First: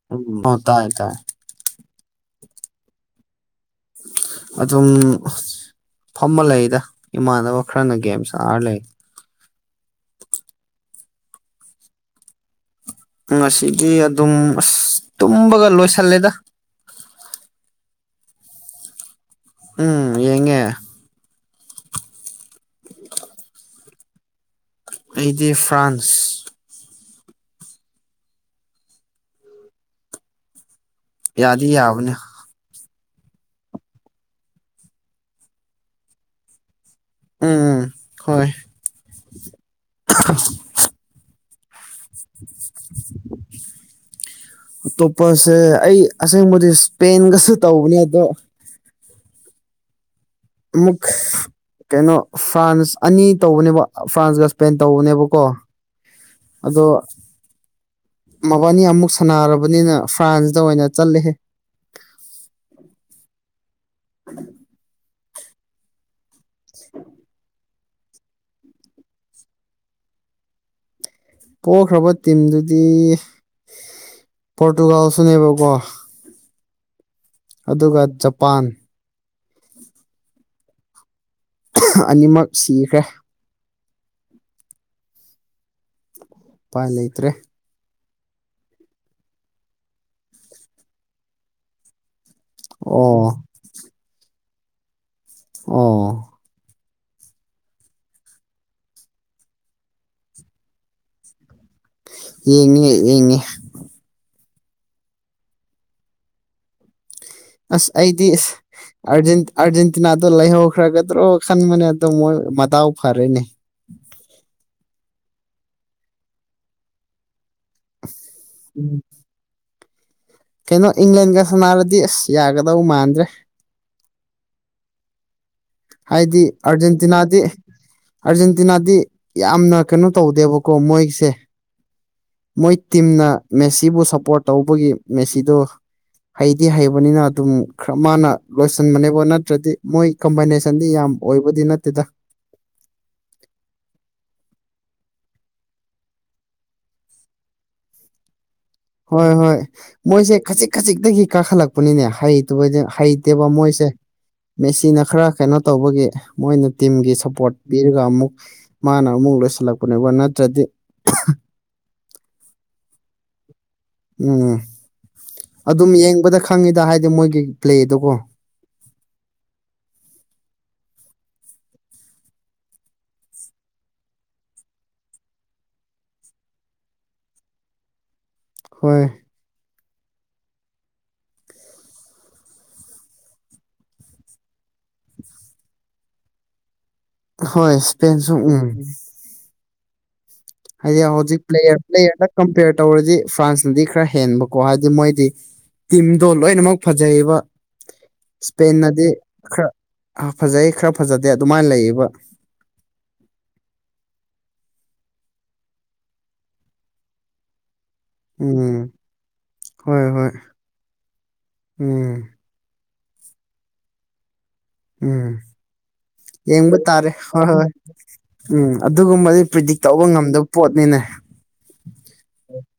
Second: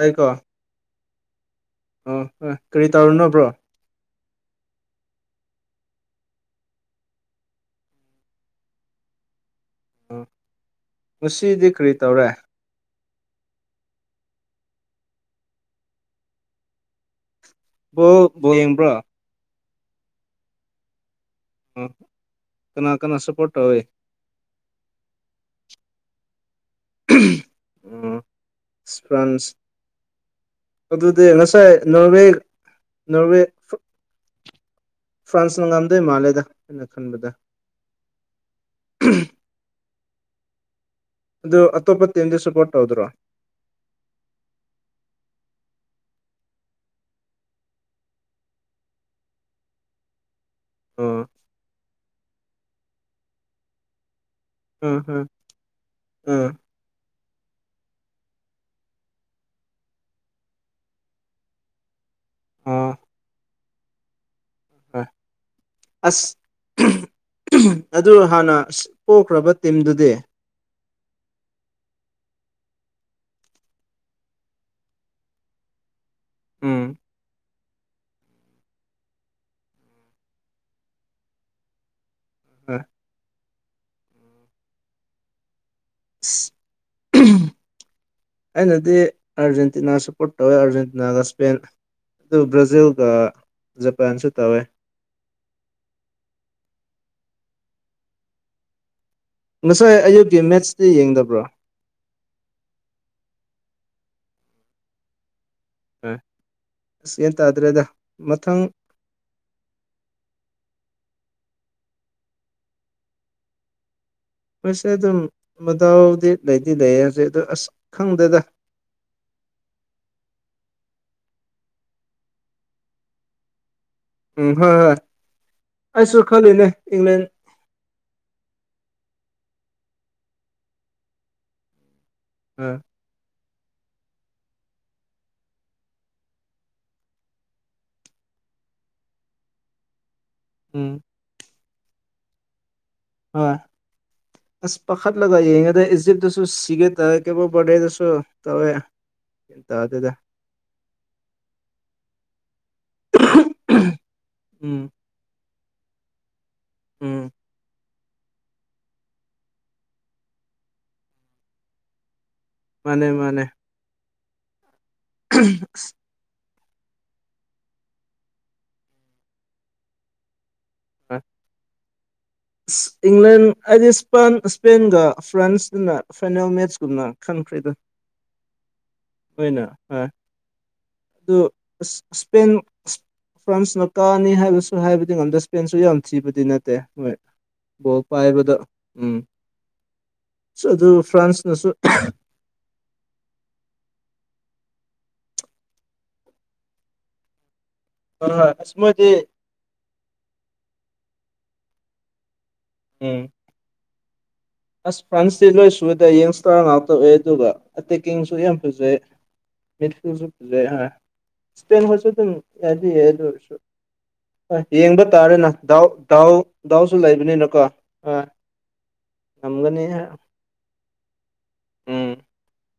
ꯑꯩꯀꯣ ꯎꯝ ꯍ ꯇꯥꯏ ꯇꯥꯏ ꯑꯣ ꯍꯣꯏ ꯀꯔꯤ ꯇꯧꯔꯨꯅꯣꯕ꯭ꯔꯣ ꯑꯗꯨꯝ ꯐꯝꯕ ꯂꯩꯗ ꯏꯃꯥꯟꯅꯕ ꯈꯔꯅ ꯒꯦꯝꯁ ꯑꯥꯔ ꯂꯩ ꯎꯝ ꯉꯁꯤꯗꯤ ꯀꯔꯤ ꯇꯧꯔꯦ ꯉꯁꯤꯗꯤ ꯑꯗꯨꯝ ꯑꯁ ꯇꯨꯝꯕꯒ ꯂꯣꯏꯁꯜꯂꯦꯗ ꯕꯣ ꯕꯣ ꯌꯦꯡꯕ꯭ꯔꯣ ꯎꯝ ꯊꯉ ꯑ ꯀꯅꯥ ꯀꯅꯥ ꯁꯄꯣꯔꯠ ꯇꯧꯋꯦ ꯑꯩꯗꯤ ꯐ꯭ꯔꯥꯟꯁ ꯐ꯭ꯔꯥꯟꯁ ꯑꯗꯨꯗꯤ ꯌꯥꯗꯤ ꯉꯁꯥꯏ ꯌꯥꯕꯅꯦ ꯅꯣꯔꯋꯦ ꯅꯣꯔꯋꯦ ꯐ꯭ꯔꯥꯟꯁꯅ ꯉꯥꯝꯗꯣꯏ ꯃꯥꯜꯂꯦꯗ ꯑꯩꯅ ꯈꯟꯕꯗ ꯎꯝ ꯎꯝ ꯍꯣꯏ ꯎꯝ ꯑ ꯑꯗꯨ ꯑꯇꯣꯞꯄ ꯇꯤꯝꯗꯤ ꯁꯄꯣꯔꯠ ꯇꯧꯗ꯭ꯔꯣ ꯑꯇꯣꯞꯄꯁꯦ ꯑꯩ ꯑꯁꯦꯡꯕꯗꯤ ꯏꯁꯄꯦꯟꯒꯁꯨ ꯇꯧꯕꯅꯦ ꯑꯗꯣ ꯑꯃꯨꯛ ꯑꯣ ꯀꯩꯅꯣ ꯐ꯭ꯔꯥꯟꯁ ꯑꯅꯤ ꯇꯧꯕꯅꯦꯕ ꯐ꯭ꯔꯥꯟꯁꯒ ꯄꯦꯟ ꯎꯝ ꯎꯝ ꯇꯧꯕꯅꯦꯕꯀꯣ ꯎꯝ ꯑꯗꯣ ꯃꯕꯥꯅꯤ ꯑꯃꯨꯛ ꯁꯥꯟꯅꯔꯕꯅꯤꯅ ꯐ꯭ꯔꯥꯟꯁꯇ ꯑꯣꯏꯅ ꯆꯠꯂꯍꯦ ꯑꯥ [unintelligible] ꯑꯁ [unintelligible] ꯑꯗꯨ ꯍꯥꯟꯅ ꯄꯣꯛꯈ꯭ꯔꯕ ꯇꯤꯝꯗꯨꯗꯤ ꯄꯣꯛꯈ꯭ꯔꯕ ꯇꯤꯝꯗꯨꯗꯤ ꯄꯣꯔꯇꯨꯒꯥꯜꯁꯨꯅꯦꯕꯀꯣ ꯎꯝ ꯑꯗꯨꯒ ꯖꯄꯥꯟ ꯑꯅꯤꯃꯛ ꯍꯣꯏ ꯁꯤꯈ꯭ꯔꯦ [unintelligible] ꯎꯄꯥꯏ ꯂꯩꯇ꯭ꯔꯦ ꯑꯩꯅꯗꯤ ꯑꯥꯔꯖꯦꯟꯇꯤꯅꯥ ꯁꯞꯄꯣꯔꯠ ꯇꯧꯋꯦ ꯑꯥꯔꯖꯦꯟꯇꯤꯅꯥꯒ ꯏꯁꯄꯦꯟ ꯑꯗꯨ ꯕ꯭ꯔꯥꯖꯤꯜꯒ ꯑꯣ ꯖꯄꯥꯟꯁꯨ ꯇꯧꯋꯦ ꯑꯣ ꯉꯁꯥꯏ ꯑꯌꯨꯛꯀꯤ ꯃꯦꯠꯁꯇꯤ ꯌꯦꯡꯗꯕ꯭ꯔꯣ ꯌꯦꯡꯉꯦ ꯌꯦꯡꯉꯦ ꯎ ꯑꯁ ꯑꯩꯗꯤ ꯃꯊꯪ ꯑꯥꯔꯖꯦꯟꯇꯤꯅꯥꯗꯣ ꯂꯩꯍꯧꯈ꯭ꯔꯒꯗ꯭ꯔꯣ ꯈꯟꯕꯅꯦ ꯑꯣ ꯃꯣꯏ ꯃꯇꯥꯎ ꯐꯔꯦꯅꯦ ꯑꯩꯣꯏꯁꯦ ꯑꯗꯨꯝ ꯃꯗꯥꯎꯗꯤ ꯂꯩꯗꯤ ꯂꯩꯌꯦ ꯍꯧꯖꯤꯛ ꯑꯗ ꯑꯁ ꯈꯪꯗꯦꯗ ꯎꯝ ꯀꯩꯅꯣ ꯏꯪꯂꯦꯟꯒ ꯁꯥꯟꯅꯥꯔꯗꯤ ꯑꯁ ꯌꯥꯒꯗꯧ ꯃꯥꯟꯗ꯭ꯔꯦ ꯎꯝ ꯍꯣꯏ ꯍꯣꯏ ꯑꯩꯁꯨ ꯍꯥꯏꯗꯤ ꯈꯜꯂꯤꯅꯦ ꯏꯪꯂꯦꯟ ꯑꯔꯖꯦꯟꯇꯤꯅꯥꯗꯤ ꯑꯥꯔꯖꯦꯟꯇꯤꯅꯥꯗꯤ ꯌꯥꯝꯅ ꯀꯩꯅꯣ ꯇꯧꯗꯦꯕꯀꯣ ꯃꯣꯏꯁꯦ ꯃꯣꯏ ꯎꯝ ꯇꯤꯝꯅ ꯃꯦꯁꯤꯕꯨ ꯁꯞꯄꯣꯔꯠ ꯇꯧꯕꯒꯤ ꯃꯦꯁꯤꯗꯨ ꯍꯩꯗꯤ ꯍꯩꯕꯅꯤꯅ ꯑꯗꯨꯝ ꯈꯔ ꯃꯥꯅ ꯂꯣꯏꯁꯤꯟꯕꯅꯦꯕ ꯅꯠꯇ꯭ꯔꯗꯤ ꯃꯣꯏ ꯀꯝꯕꯥꯏꯅꯦꯁꯟ ꯁꯟꯗꯤ ꯌꯥꯝ ꯑꯣꯏꯕꯗꯤ ꯅꯠꯇꯦꯗ ꯍꯣꯏ ꯑꯁ ꯄꯥꯠ ꯂꯒꯉꯗ ꯏꯖꯤꯞꯗꯁꯨꯣ ꯁꯤꯒꯦ ꯇ ꯀꯦꯕꯨꯣꯔꯦꯗꯁꯨꯣ ꯇꯧꯋꯦ ꯍꯣꯏ ꯍꯣꯏ ꯇꯥꯗꯦꯗ ꯃꯣꯏꯁꯦ ꯈꯖꯤꯛ ꯈꯖꯤꯛꯇꯒꯤ ꯀꯥꯈꯠꯂꯛꯄꯅꯤꯅꯦ ꯍꯩꯇ ꯍꯩꯇꯦꯕ ꯃꯣꯏꯁꯦ ꯎꯝ ꯃꯦꯆꯤꯅ ꯈꯔ ꯀꯩꯅꯣ ꯇꯧꯕꯒꯤ ꯃꯣꯏꯅ ꯇꯤꯝꯒꯤ ꯎꯝ ꯁꯞꯄꯣꯔꯠ ꯄꯤꯔꯒ ꯑꯃꯨꯛ ꯃꯥꯅ ꯑꯃꯨꯛ ꯂꯣꯏꯁꯤꯜꯂꯛꯄꯅꯦꯕ ꯅꯠꯇ꯭ꯔꯗꯤ ꯃꯅꯦ ꯃꯥꯅꯦ ꯎꯝ ꯑꯗꯨꯝ ꯑꯁ ꯌꯦꯡꯕꯗ ꯈꯪꯉꯤꯗ ꯍꯥꯏꯗꯤ ꯃꯣꯏꯒꯤ ꯄ꯭ꯂꯦꯗꯀꯣ ꯑ ꯏꯪꯂꯦꯟ ꯍꯥꯏꯗꯤ ꯏꯁꯄ ꯏꯁꯄꯦꯟꯒ ꯐ꯭ꯔꯥꯟꯁꯀꯅ ꯐꯥꯏꯅꯦꯜ ꯃꯦꯠꯁꯀꯨꯝꯅ ꯈꯪꯈ꯭ꯦꯗ ꯍꯣꯏ ꯑꯣꯏꯅ ꯍꯣꯏ ꯑꯗꯨꯄꯦꯟ ꯐ꯭ꯔꯥꯟꯁꯅ ꯀꯥꯅꯤ ꯍꯥꯏꯕꯁꯨ ꯍꯥꯏꯕꯗꯤ ꯉꯝꯗ ꯁ꯭ꯄꯦꯟꯁꯨ ꯌꯥꯝꯅ ꯊꯤꯕꯗꯤ ꯅꯠꯇꯦ ꯍꯣꯏ ꯍꯣꯏ ꯏꯁꯄꯦꯟꯁꯨ ꯎꯝ ꯑꯗꯨ ꯍꯥꯏꯗꯤ ꯍꯧꯖꯤꯛ ꯐ꯭ꯔꯥꯟꯁꯅꯁꯨ ꯄ꯭ꯂꯦꯔ ꯄ꯭ꯂꯦꯌꯔꯗ ꯀꯝꯄꯦꯌꯔ ꯇꯧꯔꯗꯤ ꯐ꯭ꯔꯥꯟꯁꯅꯗꯤ ꯈꯔ ꯍꯦꯟꯕꯀꯣ ꯍꯥꯏꯗꯤ ꯃꯣꯏꯗꯤ ꯇꯤꯝꯗꯣ ꯂꯣꯏꯅꯃꯛ ꯐꯖꯩꯌꯦꯕ ꯑꯁ ꯏꯁꯄꯦꯟꯅꯗꯤ ꯃꯣꯏꯗꯤ ꯈꯔ ꯐꯖꯩ ꯈꯔ ꯐꯖꯗꯦ ꯑꯗꯨꯃꯥꯏꯅ ꯂꯩꯌꯦꯕ ꯎ ꯑꯁ ꯐ꯭ꯔꯥꯟꯁꯇꯤ ꯂꯣꯏ ꯁꯨꯕꯗ ꯌꯦꯡꯁꯇꯔꯅ ꯑꯥꯎ ꯇꯧꯑꯦ ꯑꯗꯨꯒ ꯑꯇꯦꯛꯀꯤꯡꯁꯨ ꯌꯥꯝ ꯎꯝ ꯐꯖꯩ ꯍꯣꯏ ꯃꯦꯗꯤꯐꯤꯜꯁꯨ ꯍꯣꯏ ꯐꯖꯩ ꯏꯁꯄꯦꯟꯈꯁꯨ ꯎꯝ ꯑꯗꯨꯝ ꯑꯗꯤ ꯑꯦꯗꯁꯨ ꯑ ꯌꯦꯡꯕ ꯎꯝ ꯇꯥꯔꯦꯅ ꯗꯥꯎ ꯗꯥꯎ ꯌꯦꯡꯕ ꯗꯥꯎꯁꯨ ꯇꯥꯔꯦ ꯍꯣꯏ ꯂꯩꯕꯅꯤꯅꯀꯣ ꯍꯣꯏ ꯑ ꯎꯝ ꯑꯗꯨꯒꯨꯝꯕꯗꯤ ꯄ꯭ꯔꯤꯗꯤꯛ ꯇꯧꯕ ꯉꯝꯗꯕ ꯄꯣꯠꯅꯤꯅꯦ ꯎꯝ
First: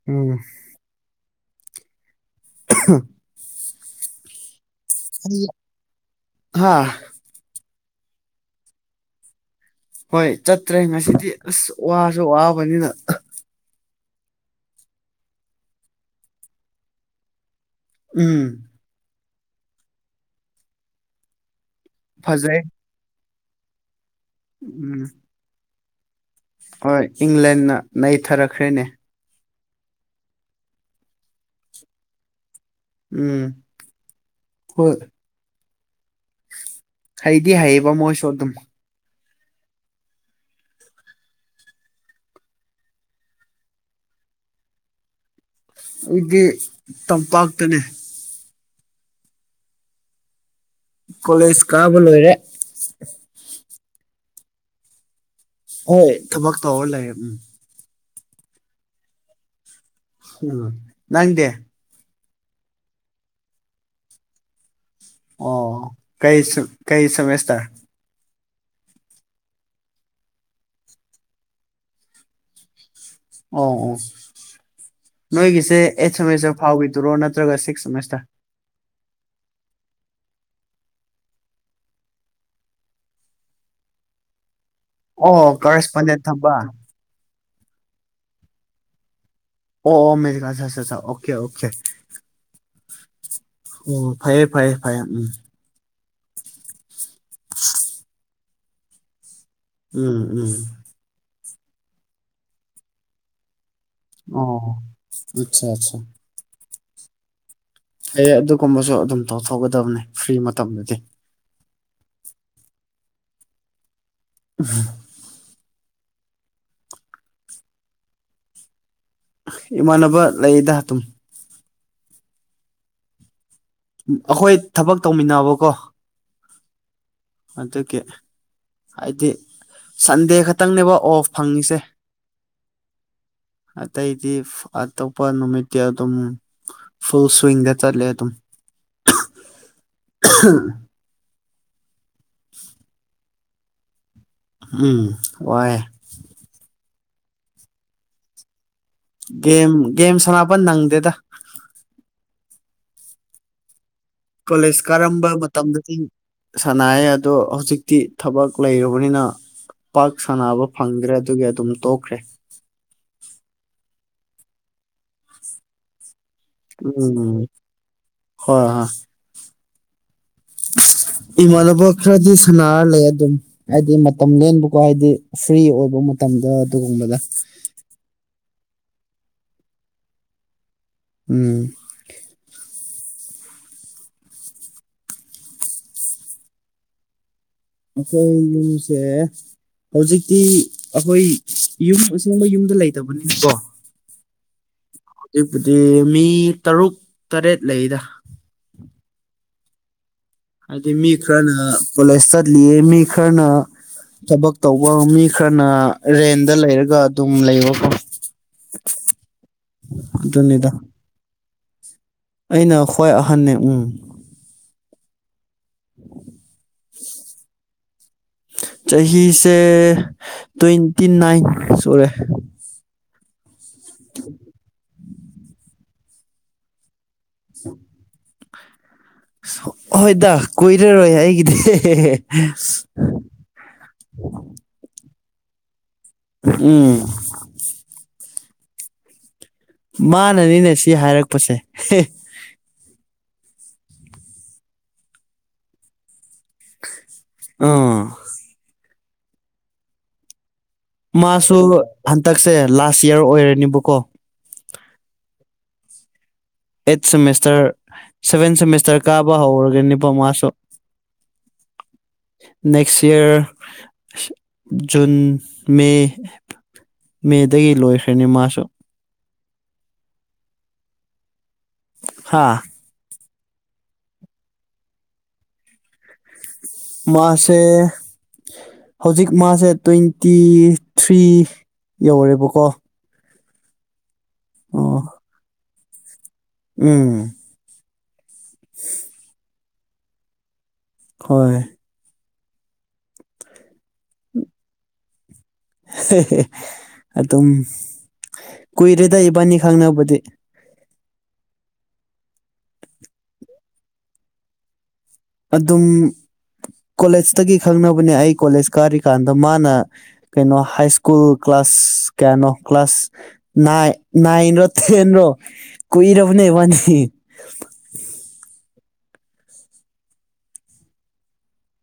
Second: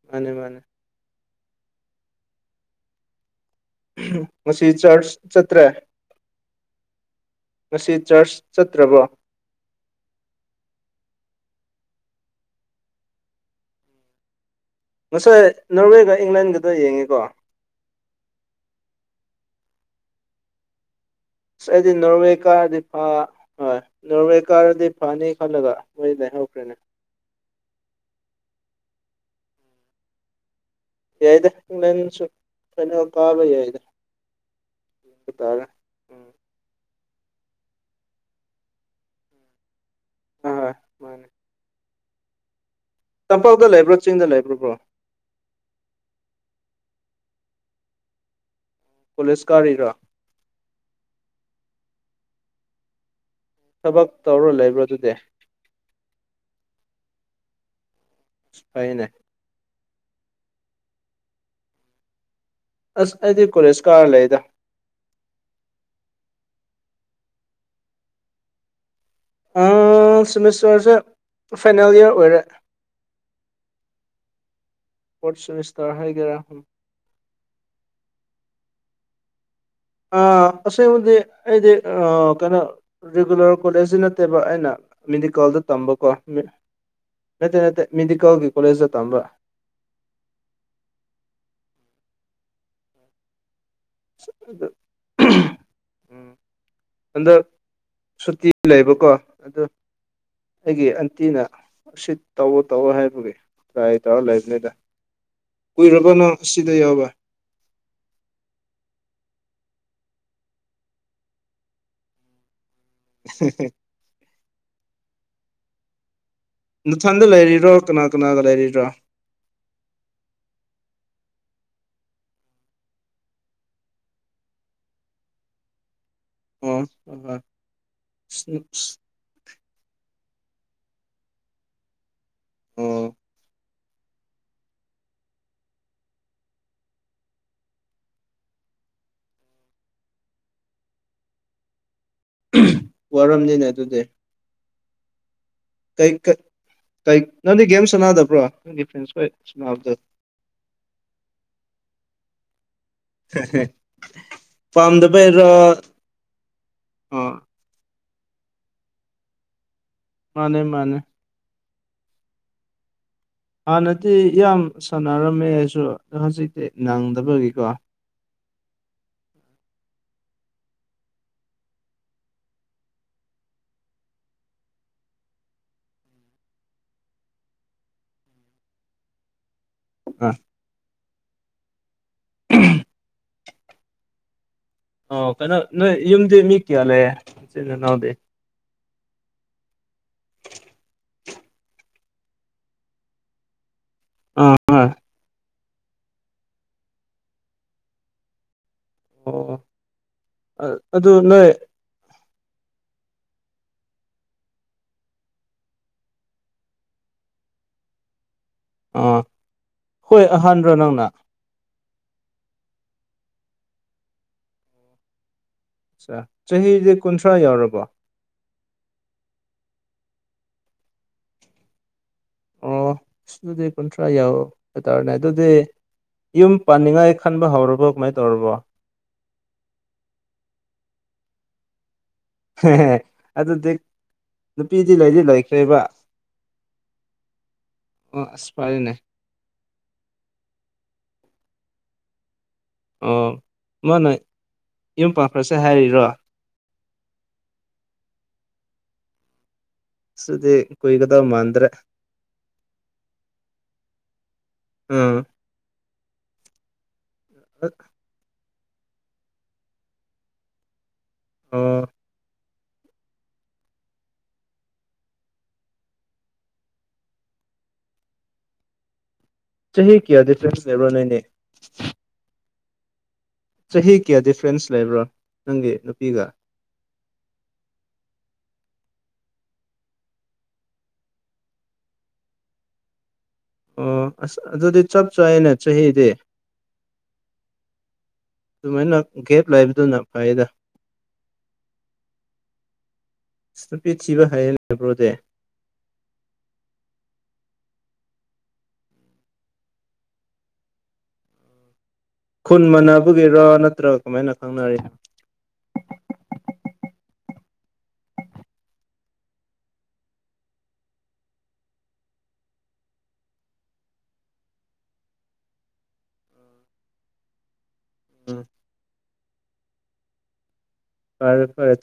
ꯃꯥꯅꯦ ꯎꯝ ꯃꯥꯅꯦ [inaudible] ꯃꯁꯤ ꯆꯔꯆ ꯑꯩ ꯆꯠꯇ꯭ꯔꯦ ꯍꯥ ꯉꯁꯤ ꯆꯔꯆ ꯆꯠꯇ꯭ꯔꯕꯣ ꯍꯣꯏ ꯆꯠꯇ꯭ꯔꯦ ꯉꯁꯤꯗꯤ ꯑꯁ ꯋꯥꯁꯨ ꯋꯥꯕꯅꯤꯅ ꯉꯁꯥꯏ ꯅꯣꯔꯋꯦꯒ ꯏꯪꯂꯦꯟꯒꯗ ꯌꯦꯡꯉꯤꯀꯣ ꯎꯝ ꯑꯁ ꯑꯩꯗꯤ ꯅꯣꯔꯋꯦ ꯐꯖꯩ ꯀꯥꯔꯗꯤ ꯍꯣꯏ ꯅꯣꯔꯋꯦ ꯀꯥꯔꯗꯤ ꯎꯝ ꯐꯅꯤ ꯈꯜꯂꯒ ꯃꯣꯏꯅꯦ ꯍꯧꯈ꯭ꯔꯦꯅꯦ ꯍꯣꯏ ꯏꯪꯂꯦꯟꯅ ꯅꯩꯊꯔꯛꯈ꯭ꯔꯦꯅꯦ ꯌꯥꯏꯗ ꯏꯪꯂꯦꯟꯁꯨ ꯐꯅꯦꯜ ꯀꯥꯕ ꯎꯝ ꯌꯥꯏꯗ ꯍꯣꯏ ꯇꯥꯔꯦ ꯎꯝ ꯍꯩꯗꯤ ꯍꯩꯌꯦꯕ ꯃꯣꯏꯁꯨ ꯑꯗꯨꯝ ꯍꫭꯏ ꯍꫭꯏ ꯃꯥꯅꯦ ꯇꯝꯄꯥꯛꯇ ꯂꯩꯕ꯭ꯔꯣ ꯆꯤꯡꯗ ꯂꯩꯕ꯭ꯔꫭ ꯕ꯭ꯔꯣ ꯑꯩꯗꯤ ꯇꯝꯄꯥꯛꯇꯅꯦ ꯀꫭꯂꯦꯁ ꯀꯥꯔꯤꯔ ꯀꯣꯂꯦꯁ ꯀꯥꯕ‌ ꯂꯣꯏꯔꯦ ꯊꯕꯛ ꯇꯧꯔ ꯂꯩꯕ꯭ꯔꯥ ꯑꯗꯨꯗꯤ ꯍꯣꯏ ꯊꯕꯛ ꯇꯧꯔ ꯂꯩꯔꯕꯅꯦ ꯐꯩꯅꯦ ꯎꯝ ꯅꯪꯗꯤ ꯑꯁ ꯑꯩꯗꯤ ꯀꫭꯂꯦꯁ ꯀꯥꯔ ꯂꯩꯗ ꯑꯣ ꯀꯩ ꯁꯤꯝ ꯀꯩ ꯁꯤꯃꯤꯁꯇꯔ ꯑꫭ ꯁꯤꯃꯤꯁꯇꯔꯁꯦ ꯐꯥꯏꯅꯦꯜ ꯏꯌꯔ ꯑꯣꯏꯔꯦ ꯑꯣ ꯑꯣ ꯐꯣꯔꯠ ꯅꯣꯏꯒꯤꯁꯦ ꯁꯦꯃꯤꯁꯇꯔ ꯑꯩꯏꯠ ꯍꯥꯏꯒꯦꯔꯥ ꯁꯤꯃꯤꯁꯇꯔ ꯐꯥꯎꯈꯤꯗꯨꯔꯣ ꯅꯠ ꯇꯔꯒ ꯁꯤꯛꯁ ꯁꯤꯃꯤꯁꯇꯔ ꯑ ꯑꯁꯦꯡꯕꯗꯤ ꯑꯩꯗꯤ ꯀꯩꯅꯣ ꯔꯤꯒꯨꯂꯔ ꯀꯣꯂꯦꯁꯇꯤ ꯅꯠꯇꯦꯕ ꯑꯩꯅ ꯑꯣ ꯃꯤꯅꯤꯀꫭꯜꯗ ꯇꯝꯕꯀꯣ ꯀꯔꯦꯁꯄꯣꯟꯗꯦꯟ ꯊꯝꯕ ꯅꯠꯇꯦ ꯅꯠꯇꯦ ꯃꯤꯅꯤꯀꫭꯜꯒꯤ ꯀꯣꯂꯦꯁꯇ ꯇꯝꯕ ꯑꯣ ꯑꯣ ꯃꯦꯔ ꯁꯥ‌ꯁꯥ ꯁꯥ ꯑꯣꯀꯦ ꯑꯣꯀꯦ ꯑꯣ ꯐꯩꯌꯦ ꯑꯗꯨ ꯐꯩꯌꯦ ꯐꯩꯌꯦ ꯎꯝ ꯎꯝ ꯍꯟꯗꯛ ꯁꯨꯇꯤ ꯂꯩꯕꯀꯣ ꯑꯗꯨ ꯎꯝ ꯎꯝ ꯑꯩꯒꯤ ꯑꯟꯇꯤꯅ ꯁꯤꯞ ꯇꯧꯋꯣ ꯇꯧꯋꫭ ꯍꯥꯏꯕꯒꯤ ꯇꯔꯥꯏ ꯇꯧꯔ ꯂꯩꯕꯅꯤꯗ ꯑꯣ ꯑꯠꯆꯥ ꯑꯠꯆꯥ ꯀꯨꯏꯔꯕ ꯅꯪꯁꯤꯗ ꯌꯥꯎꯕ ꯐꯩꯌꯦ ꯑꯗꯨꯒꯨꯝꯕꯁꯨ ꯑꯗꯨꯝ ꯇꯧꯊꯣꯛꯒꯗꯕꯅꯦ ꯐ꯭ꯔꯤ ꯃꯇꯝꯗꯗꯤ ꯍꯦ ꯍꯦ ꯍꯦ ꯎꯝ [unintelligible] ꯅꯊꯟꯗ ꯂꯩꯔꯤꯔꯣ ꯀꯅꯥ ꯀꯅꯥꯒ ꯂꯩꯔꯤ꯭ꯔꯣ ꯏꯃꯥꯟꯅꯕ ꯂꯩꯌꯦꯗ ꯑꯗꯨꯝ ꯑꯩꯈꯣꯏ ꯊꯕꯛ ꯇꯧꯃꯤꯟꯅꯕꯀꯣ ꯑꯣ ꯍꫭꯏ ꯍꯣꯏ ꯑꯗꯨꯒꯤ ꯍꯥꯏꯗꯤ ꯁꯟꯗꯦ ꯈꯛꯇꯪꯅꯦꯕ ꯑꯣꯐ ꯐꯪꯉꯤꯁꯦ ꯑꯣ ꯑꯇꯩꯗꯤ ꯑꯇꯣꯞꯄ ꯅꯨꯃꯤꯠꯇꯤ ꯑꯗꯨꯝ ꯐꯨꯜ ꯁꯨꯏꯏꯪꯗ ꯆꯠꯂꯦ ꯑꯗꯨꯝ [unintelligible] ꯋꯥꯔꯝꯅꯤꯅꯦ ꯑꯗꯨꯗꯤ ꯎꯝ ꯋꯥꯏꯌꯦ ꯀꯩ ꯀ ꯀꯩ ꯅꯪꯗꯤ ꯀꯩꯝ ꯁꯥꯟꯅꯗꯕ꯭ꯔꯣ ꯅꯪ ꯐ꯭ꯔꯁ ꯒꯦꯝ ꯒꯦꯝ ꯁꯥꯟꯅꯕ ꯅꯪꯗꯦꯗ ꯍꯦ ꯍꯦ ꯀꯣꯂꯦꯁ ꯀꯥꯔꯝꯕ ꯃꯇꯝꯗꯗꯤ ꯁꯥꯟꯅꯩꯌꯦ ꯑꯗꯣ ꯑꯥ ꯍꯧꯖꯤꯛꯇꯤ ꯊꯕꯛ ꯂꯩꯔꯕꯅꯤꯅ ꯄꯥꯛ ꯃꯥꯅꯦ ꯁꯥꯟꯅꯕ ꯃꯥꯅꯦ ꯐꯪꯗ꯭ꯔꯦ ꯑꯗꯨꯒꯤ ꯑꯗꯨꯝ ꯇꯣꯛꯈ꯭ꯔꯦ ꯍꯥꯟꯅꯗꯤ ꯌꯥꯝ ꯁꯥꯟꯅꯔꯝꯃꯦ ꯑꯩꯁꯨ ꯍꯧꯖꯤꯛ ꯎꯝ ꯍꯣꯏ ꯍꫭꯏ ꯏꯃꯥꯟꯅꯕ ꯈꯔꯗꯤ ꯁꯥꯟꯅꯔ ꯂꯩꯌꯦ ꯑꯗꯨꯝ ꯍꯥꯏꯗꯤ ꯃꯇꯝ ꯂꯦꯟꯕꯀꯣ ꯍꯥꯏꯗꯤ ꯐ꯭ꯔꯤ ꯑꯣꯏꯕ ꯃꯇꯝꯗ ꯑꯗꯨꯒꯨꯝꯕꯗ ꯑ ꯎꯝ ꯎꯝ ꯑꯣ ꯀꯩꯅꯣ ꯅꯣꯏ ꯌꯨꯝꯗꯤ ꯃꯤ ꯀꯌꯥ ꯂꯩꯌꯦ ꯏꯆꯤꯟ ꯏꯅꯥꯎꯗꯤ ꯑꯩꯈꯣꯏ ꯌꯨꯝ ꯑꯦ ꯍꯧꯖꯤꯛꯇꯤ ꯑꯩꯈꯣꯏ ꯌꯨꯝ ꯑꯁꯪꯕ ꯌꯨꯝꯗ ꯂꯩꯇꯕꯅꯤꯅꯀꯣ ꯑꯥ [unintelligible] ꯑꯗꯨꯕꯨꯗꯤ ꯃꯤ ꯇꯔꯨꯛ ꯇꯔꯦꯠ ꯂꯩꯗ ꯑꯣ ꯑꯗꯨ ꯅꯣꯏ ꯀꯣꯂꯦꯁꯇꯂꯤꯃꯤ ꯈꯅ ꯊꯕꯛ ꯇꯧꯕ ꯃꯤ ꯈꯔꯅ ꯔꯦꯟꯗ ꯂꯩꯔꯒ ꯑꯗꯨꯝ ꯂꯩꯕꯀꯣ ꯑꯥ ꯍꯣꯏ ꯑꯗꯨꯅꯤꯗ ꯑꯍꯥꯟꯕ꯭ꯔꯣ ꯅꯪꯅ ꯑꯩꯅ ꯈ꯭ꯋꯥꯏ ꯑꯍꯟꯅꯦ ꯎꯝ ꯑ ꯆꯍꯤꯗꯤ ꯀꯨꯟꯊ꯭ꯔꯥ ꯌꯥꯎꯔꯕꯣ ꯆꯍꯤꯁꯦ ꯇ꯭ꯋꯦꯟꯇꯤ ꯅꯥꯏꯟ ꯁꯨꯔꯦ ꯑꯣ ꯁꯤ ꯑꯗꯨꯗꯤ ꯀꯨꯟꯊ꯭ꯔꯥ ꯌꯥꯎ ꯍꯥꯏꯇꯥꯔꯦꯅꯦ ꯑꯗꯨꯗꯤ ꯌꯨꯝ ꯄꯥꯟꯅꯤꯡꯉꯥꯏ ꯈꯥꯟꯥꯟꯕꯕ ꯍꯧꯥꯎꯔꯔꯕꯣ ꯀꯃꯥꯏ ꯇꯧꯔꯔꯕꯣ ꯍꯣꯏꯗ ꯀꯨꯏꯔꯔꯣꯏ ꯑꯩꯒꯤꯗꯤ ꯑꯗꯨꯗꯤ ꯅꯨꯄꯤꯗꯤ ꯂꯩꯗꯤ ꯂꯩꯈ꯭ꯔꯦꯕ ꯎꯝ ꯑꯣ ꯑꯁꯄꯔꯦꯅꯦ ꯃꯥꯅꯅꯤꯅꯦ ꯁꯤ ꯍꯥꯏꯔꯛꯄꯁꯦ ꯑꯣ ꯃꯥꯅ ꯌꯨꯝꯄꯥꯛꯈ꯭ꯔꯁꯦ ꯍꯥꯏꯔꯤꯔꯣ ꯑ ꯁꯤꯗꯤ ꯃꯥꯁꯨ ꯍꯟꯇꯛꯁꯦ ꯂꯥꯁ ꯌꯌꯥꯔ ꯑꯣꯏꯔꯅꯤꯕꯀꯣ ꯎꯝ ꯑꯩꯠ ꯁꯦꯃꯤꯁꯇꯔ ꯁꯚꯦꯟ ꯁꯦꯃꯤꯁꯇꯔ ꯀꯥꯕ ꯍꯧꯔꯒꯦ ꯅꯤꯄꯥꯉꯥꯁꯨ ꯑꯣ ꯅꯦꯛꯁ ꯏꯌꯥꯔ ꯖꯨꯟ ꯃꯦ ꯃꯦꯗꯒꯤ ꯂꯣꯏꯈ꯭ꯔꯅꯤ ꯃꯥꯁꯨ ꯆꯍꯤ ꯀꯌꯥ ꯑꯗꯨ ꯆꯍꯤ ꯂꯩꯕ꯭ꯔꯣ ꯅꯅꯦ ꯍꯥꯥ ꯆꯍꯤ ꯀꯌꯥ ꯗꯤꯐ꯭ꯔꯦꯟꯁ ꯂꯩꯕ꯭ꯔꯣ ꯅꯪꯒꯤ ꯅꯨꯄꯤꯒ ꯃꯥꯁꯦ ꯍꯧꯖꯤꯛ ꯃꯥꯁꯦ ꯇ꯭ꯋꯦꯟꯇꯤ ꯊ꯭ꯔꯤ ꯌꯧꯔꯦꯕꯀꯣ ꯑꯣ ꯑꯁ ꯑꯗꯨꯗꯤ ꯑꯣ ꯆꯞ ꯆꯥꯩꯅꯦ ꯆꯍꯤꯗꯤ ꯎꯝ ꯑꯗꯨꯃꯥꯏꯅ ꯒꯦꯞ ꯂꯩꯕꯗꯨꯅ ꯐꯩꯗ ꯍꯣꯏ ꯅꯨꯄꯤ ꯊꯤꯕ ꯍꯥꯏꯌꯦ ꯅꯕ꯭ꯔꯣꯗꯦ ꯑꯗꯨꯝ ꯀꯨꯏꯔꯦꯗ ꯏꯕꯥꯅꯤ ꯈꯪꯅꯕꯗꯤ ꯈꯨꯟ ꯃꯥꯟꯅꯕꯒꯤꯔꯣ ꯅꯠꯇ꯭ꯔꯒ ꯀꯃꯥꯏꯅ ꯈꯪꯅꯔꯤꯅꯣ ꯑꯗꯨꯝ ꯀꯣꯂꯦꯖꯇꯒꯤ ꯈꯪꯅꯕꯅꯦ ꯑꯩ ꯀꯣꯂꯦꯖ ꯀꯥꯔꯤꯀꯥꯟꯗ ꯃꯥꯅ ꯀꯩꯅꯣ ꯍꯥꯏ ꯁ꯭ꯀꯨꯜ ꯀ꯭ꯂꯥꯁ ꯀꯌꯥꯅꯣ ꯀ꯭ꯂꯥꯁ ꯅꯏꯟ ꯔꯣ ꯇꯦꯟ ꯔꯣ ꯀꯨꯏꯔꯕꯕꯨꯅꯦ ꯋꯥꯅꯤ ꯎꯝ ꯐꯔꯦ ꯐꯔꯦ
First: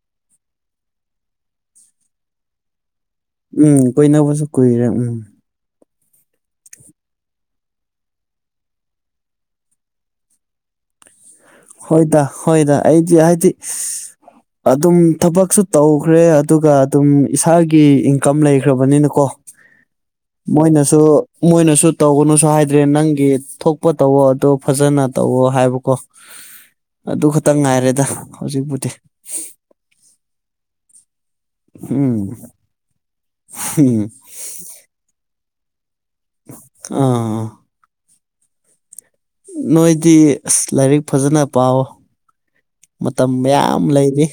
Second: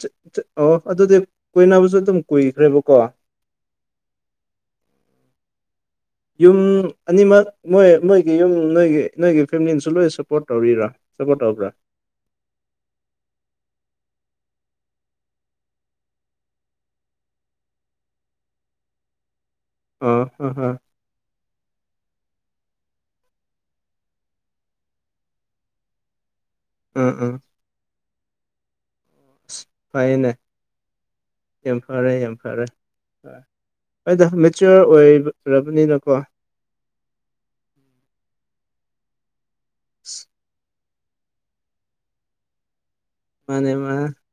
ꯑꯣ ꯑꯗꯨꯗꯤ ꯀꯨꯏꯅꯕꯁꯨ ꯑꯗꯨꯝ ꯀꯨꯏꯈ꯭ꯔꯦꯕꯀꯣ ꯎꯝ ꯀꯨꯏꯅꯕꯁꯨ ꯀꯨꯏꯔꯦ ꯎꯝ ꯌꯨꯝ ꯑꯅꯤꯃꯛ ꯃꯣꯏ ꯃꯣꯏꯒꯤ ꯌꯨꯝ ꯅꯣꯏꯒꯤ ꯅꯣꯏꯒꯤ ꯐꯦꯃꯤꯂꯤꯅꯁꯨ ꯂꯣꯏ ꯁꯞꯄꯣꯔꯠ ꯇꯧꯔꯤꯔꯣ ꯁꯄꯣ ꯇꯔꯕ꯭ꯔꯥ ꯍꯣꯏꯗ ꯍꯣꯏꯗ ꯑꯩꯗꯤ ꯍꯥꯏꯗꯤ ꯑꯗꯨꯝ ꯊꯕꯛꯁꯨ ꯇꯧꯈ꯭ꯔꯦ ꯑꯗꯨꯒ ꯑꯗꯨꯝ ꯏꯁꯥꯒꯤ ꯏꯟꯀꯝ ꯂꯩꯈ꯭ꯔꯕꯅꯤꯅꯀꯣ [inaudible] ꯑꯥ ꯃꯣꯏꯅꯁꯨ ꯃꯣꯏꯅꯁꯨ ꯇꯧꯒꯅꯨꯁꯨ ꯍꯥꯏꯗ꯭ꯔꯦ ꯅꯪꯒꯤ ꯊꯣꯛꯄ ꯇꯧꯋꯣ ꯑꯗꯣ ꯐꯖꯅ ꯇꯧꯋꯣ ꯍꯥꯏꯕꯀꯣ ꯎꯝ ꯑꯗꯨ ꯎꯝ ꯈꯛꯇꯪ ꯉꯥꯏꯔꯦꯗ ꯍꯧꯖꯤꯛꯄꯨꯗꯤ ꯐꯥꯏꯅꯦ ꯌꯥꯝ ꯐꯔꯦ ꯌꯥꯝ ꯐꯔꯦ ꯍꯝ ꯑꯩꯅ ꯃꯦꯆꯌꯣꯔ ꯑꯣꯏꯔꯕꯅꯤꯅꯀꯣ ꯑꯥ ꯅꯣꯏꯗꯤ ꯑꯁ ꯂꯥꯏꯔꯤꯛ ꯐꯖꯅ ꯄꯥꯎ ꯃꯇꯝ ꯃꯅꯦ ꯃꯌꯥꯝ ꯃꯥ ꯂꯩꯔꯤ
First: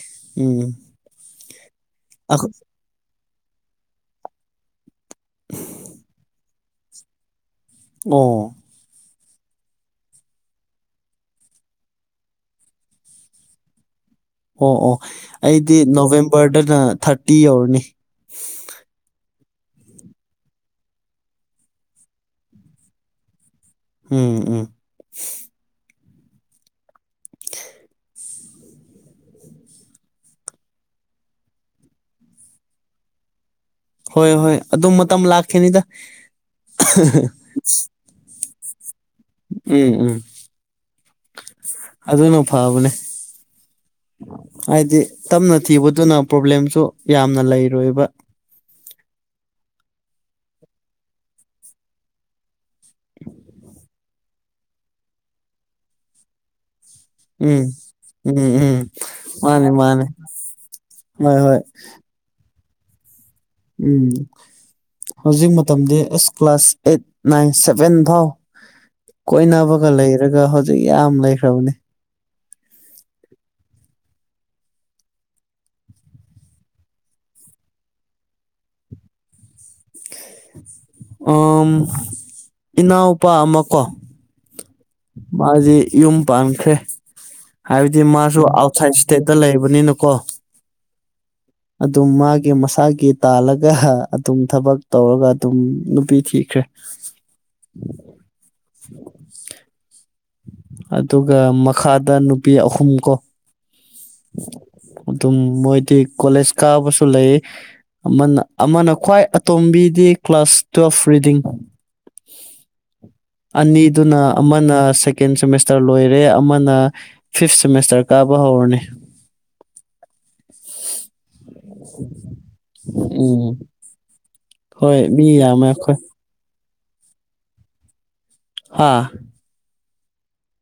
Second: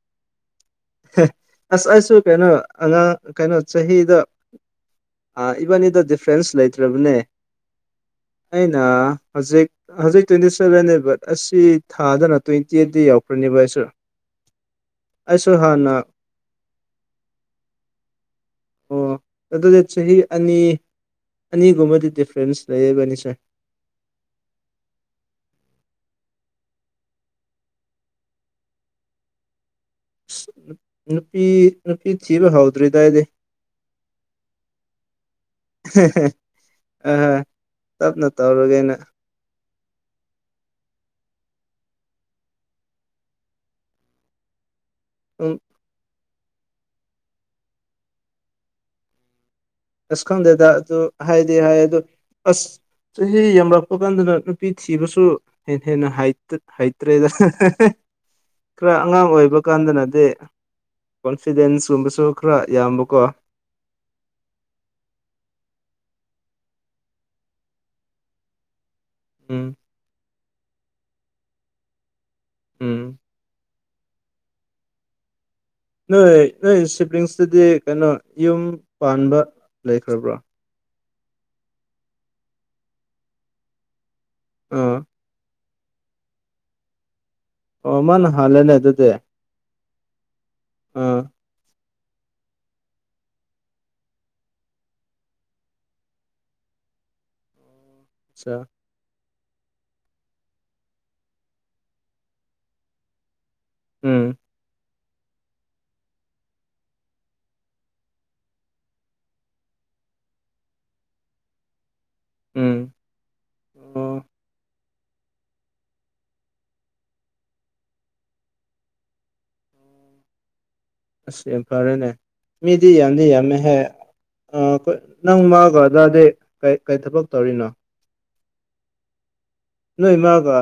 ꯎꯝ ꯑꯁꯁꯨ ꯑꯣ ꯀꯩꯅꯩꯅꯣ ꯑꯉꯥꯡ ꯀꯩꯅꯣ ꯆꯍꯤꯗ ꯏꯕꯥꯅꯤꯗ ꯗꯤꯐ꯭ꯔꯦꯟꯁ ꯂꯩꯇ꯭ꯔꯕꯅꯦ ꯑꯣ ꯑꯩꯅ ꯍꯧꯖꯤꯛ ꯍꯧꯖꯤꯛ ꯇ꯭ꯋꯦꯟꯇꯤ ꯁꯚꯦꯟꯦ ꯕꯠ ꯑꯁꯤ ꯊꯥꯗꯅ ꯇ꯭ꯋꯦꯟꯇꯤ ꯑꯩꯠꯇ ꯌꯥꯎꯈ꯭ꯔꯅꯦꯕ ꯑꯩꯁꯨꯔ ꯑꯣ ꯑꯣ ꯑꯩꯗꯤ ꯅꯣꯕꯦꯝꯕꯔꯗꯅ ꯊꯥꯔꯇꯤ ꯌꯧꯔꯅꯤ ꯑ ꯇ ꯆꯍꯤ ꯑꯅꯤ ꯑꯅꯤꯒꯨꯝꯃꯗꯤ ꯗꯤꯐ꯭ꯔꯦꯟꯁ ꯂꯩꯕꯅꯤ ꯆ ꯎꯝ ꯎꯝ ꯑ ꯅꯨꯄꯤ ꯅꯨꯄꯤ ꯊꯤꯕ ꯍꯧꯥꯎꯗ꯭ꯔꯤꯗꯥꯏꯗꯤ ꯍꯣꯏ ꯍꯣꯏ ꯑꯗꯨ ꯃꯇꯝ ꯂꯥꯛꯈꯤꯅꯤꯗ ꯇꯞꯅ ꯇꯧꯔꯒꯩꯅ ꯎꯝ ꯎꯝ ꯑꯗꯨꯅ ꯐꯕꯅꯦ ꯍꯥꯏꯗꯤ ꯁꯨꯝ ꯇꯞꯅ ꯊꯤꯕꯗꯨꯅ ꯄ꯭ꯔꯣꯕ꯭ꯂꯦꯝꯁꯨ ꯌꯥꯝꯅ ꯂꯩꯔꯣꯏꯕ ꯑꯁ ꯈꯪꯗꯦꯗ ꯑꯗꯨ ꯍꯥꯏꯗꯤ ꯍꯥꯏ ꯑꯗꯨ ꯑꯁ ꯆꯍꯤ ꯌꯥꯝꯂꯛꯄ ꯀꯥꯟꯗꯅ ꯅꯨꯄꯤ ꯊꯤꯕꯁꯨ ꯍꯦꯟꯅ ꯍꯦꯟꯅ ꯍꯥꯏꯠꯇ ꯍꯩꯇ꯭ꯔꯦꯗ ꯎꯝ ꯎꯝ ꯎꯝ ꯈꯔ ꯑꯉꯥꯡ ꯑꯣꯏꯕ ꯃꯥꯅꯦ ꯃꯥꯅꯦ ꯀꯥꯟꯗꯅꯗꯤ ꯍꯣꯏ ꯍꯣꯏ ꯀꯣꯟꯐꯤꯗꯦꯟꯁꯀꯨꯝꯕꯁꯨ ꯈꯔ ꯌꯥꯝꯕꯀꯣ ꯎꯝ ꯍꯧꯖꯤꯛ ꯃꯇꯝꯗꯤ ꯑꯁ ꯀ꯭ꯂꯥꯁ ꯑꯦꯠ ꯅꯥꯏꯟ ꯁꯚꯦꯟ ꯐꯥꯎ ꯎꯝ ꯀꯣꯏꯅꯕꯒ ꯂꯩꯔꯒ ꯍꯧꯖꯤꯛ ꯌꯥꯝ ꯂꯩꯈ꯭ꯔꯕꯅꯤ ꯎꯝ ꯅꯣꯏ ꯅꯣꯏ ꯁꯤꯕ꯭ꯂꯤꯡꯁꯇꯗꯤ ꯀꯩꯅꯣ ꯌꯨꯝ ꯄꯥꯟꯕ ꯂꯩꯈ꯭ꯔꯕ꯭ꯔꯣ ꯏꯅꯥꯎꯄꯥ ꯑꯃ ꯀꯣ ꯑ ꯃꯥꯖꯤꯦ ꯌꯨꯝ ꯄꯥꯟꯈꯦ ꯑꯣ ꯍꯥꯏꯕꯗꯤ ꯃꯥꯅ ꯃꯥꯁꯨ ꯍꯥꯜꯂꯦꯅꯦ ꯑꯥꯎꯠꯁꯥꯏꯠ ꯏꯁꯇꯦꯠꯇ ꯂꯩꯕꯅꯤꯅꯀꯣ ꯎꯝ ꯑꯗꯨꯝ ꯃꯥꯒꯤ ꯃꯁꯥꯒꯤ ꯇꯥꯜꯂꯒ ꯑꯗꯨꯝ ꯊꯕꯛ ꯇꯧꯔꯒ ꯑꯗꯨꯝ ꯅꯨꯄꯤ ꯊꯤ ꯎꯆ ꯑꯆꯥ [unintelligible] ꯑꯗꯨꯒ ꯃꯈꯥꯗ ꯅꯨꯄꯤ ꯑꯍꯨꯝ ꯀꯣ ꯎꯝ ꯑꯗꯨꯝ ꯃꯣꯏꯗꯤ ꯀꯂꯦꯖ ꯀꯥꯕꯁꯨ ꯂꯩ ꯑꯃꯅ ꯑꯃꯅ ꯈ꯭ꯋꯥꯏ ꯑꯇꯣꯝꯕꯤꯗꯤ ꯀ꯭ꯂꯥꯁ ꯇꯨꯋꯦꯜꯐ ꯔꯤꯗꯤꯡ ꯎꯝ ꯑꯣ ꯑꯅꯤꯗꯨꯅ ꯑꯃꯅ ꯁꯦꯀꯦꯟ ꯁꯦꯃꯦꯁꯇꯔ ꯂꯣꯏꯔꯦ ꯑꯃꯅ ꯐꯤꯐ ꯁꯦꯃꯦꯁꯇꯔ ꯀꯥꯕ ꯍꯧꯔꯅꯤ ꯑꯁ ꯌꯥꯝ ꯐꯔꯦꯅꯦ ꯃꯤꯗꯤ ꯌꯥꯝꯗꯤ ꯎꯝ ꯌꯥꯝꯃꯦꯍ ꯑꯣꯏ ꯍꯣꯏ ꯃꯤ ꯅꯪ ꯌꯥꯝꯃꯦ ꯃꯥꯒ ꯑꯩꯈꯣꯏ ꯑꯗꯥꯗꯤ ꯀꯩ ꯀꯩ ꯊꯕꯛ ꯇꯧꯔꯤꯅꯣ ꯍꯥ ꯅꯣꯏ ꯃꯥꯒ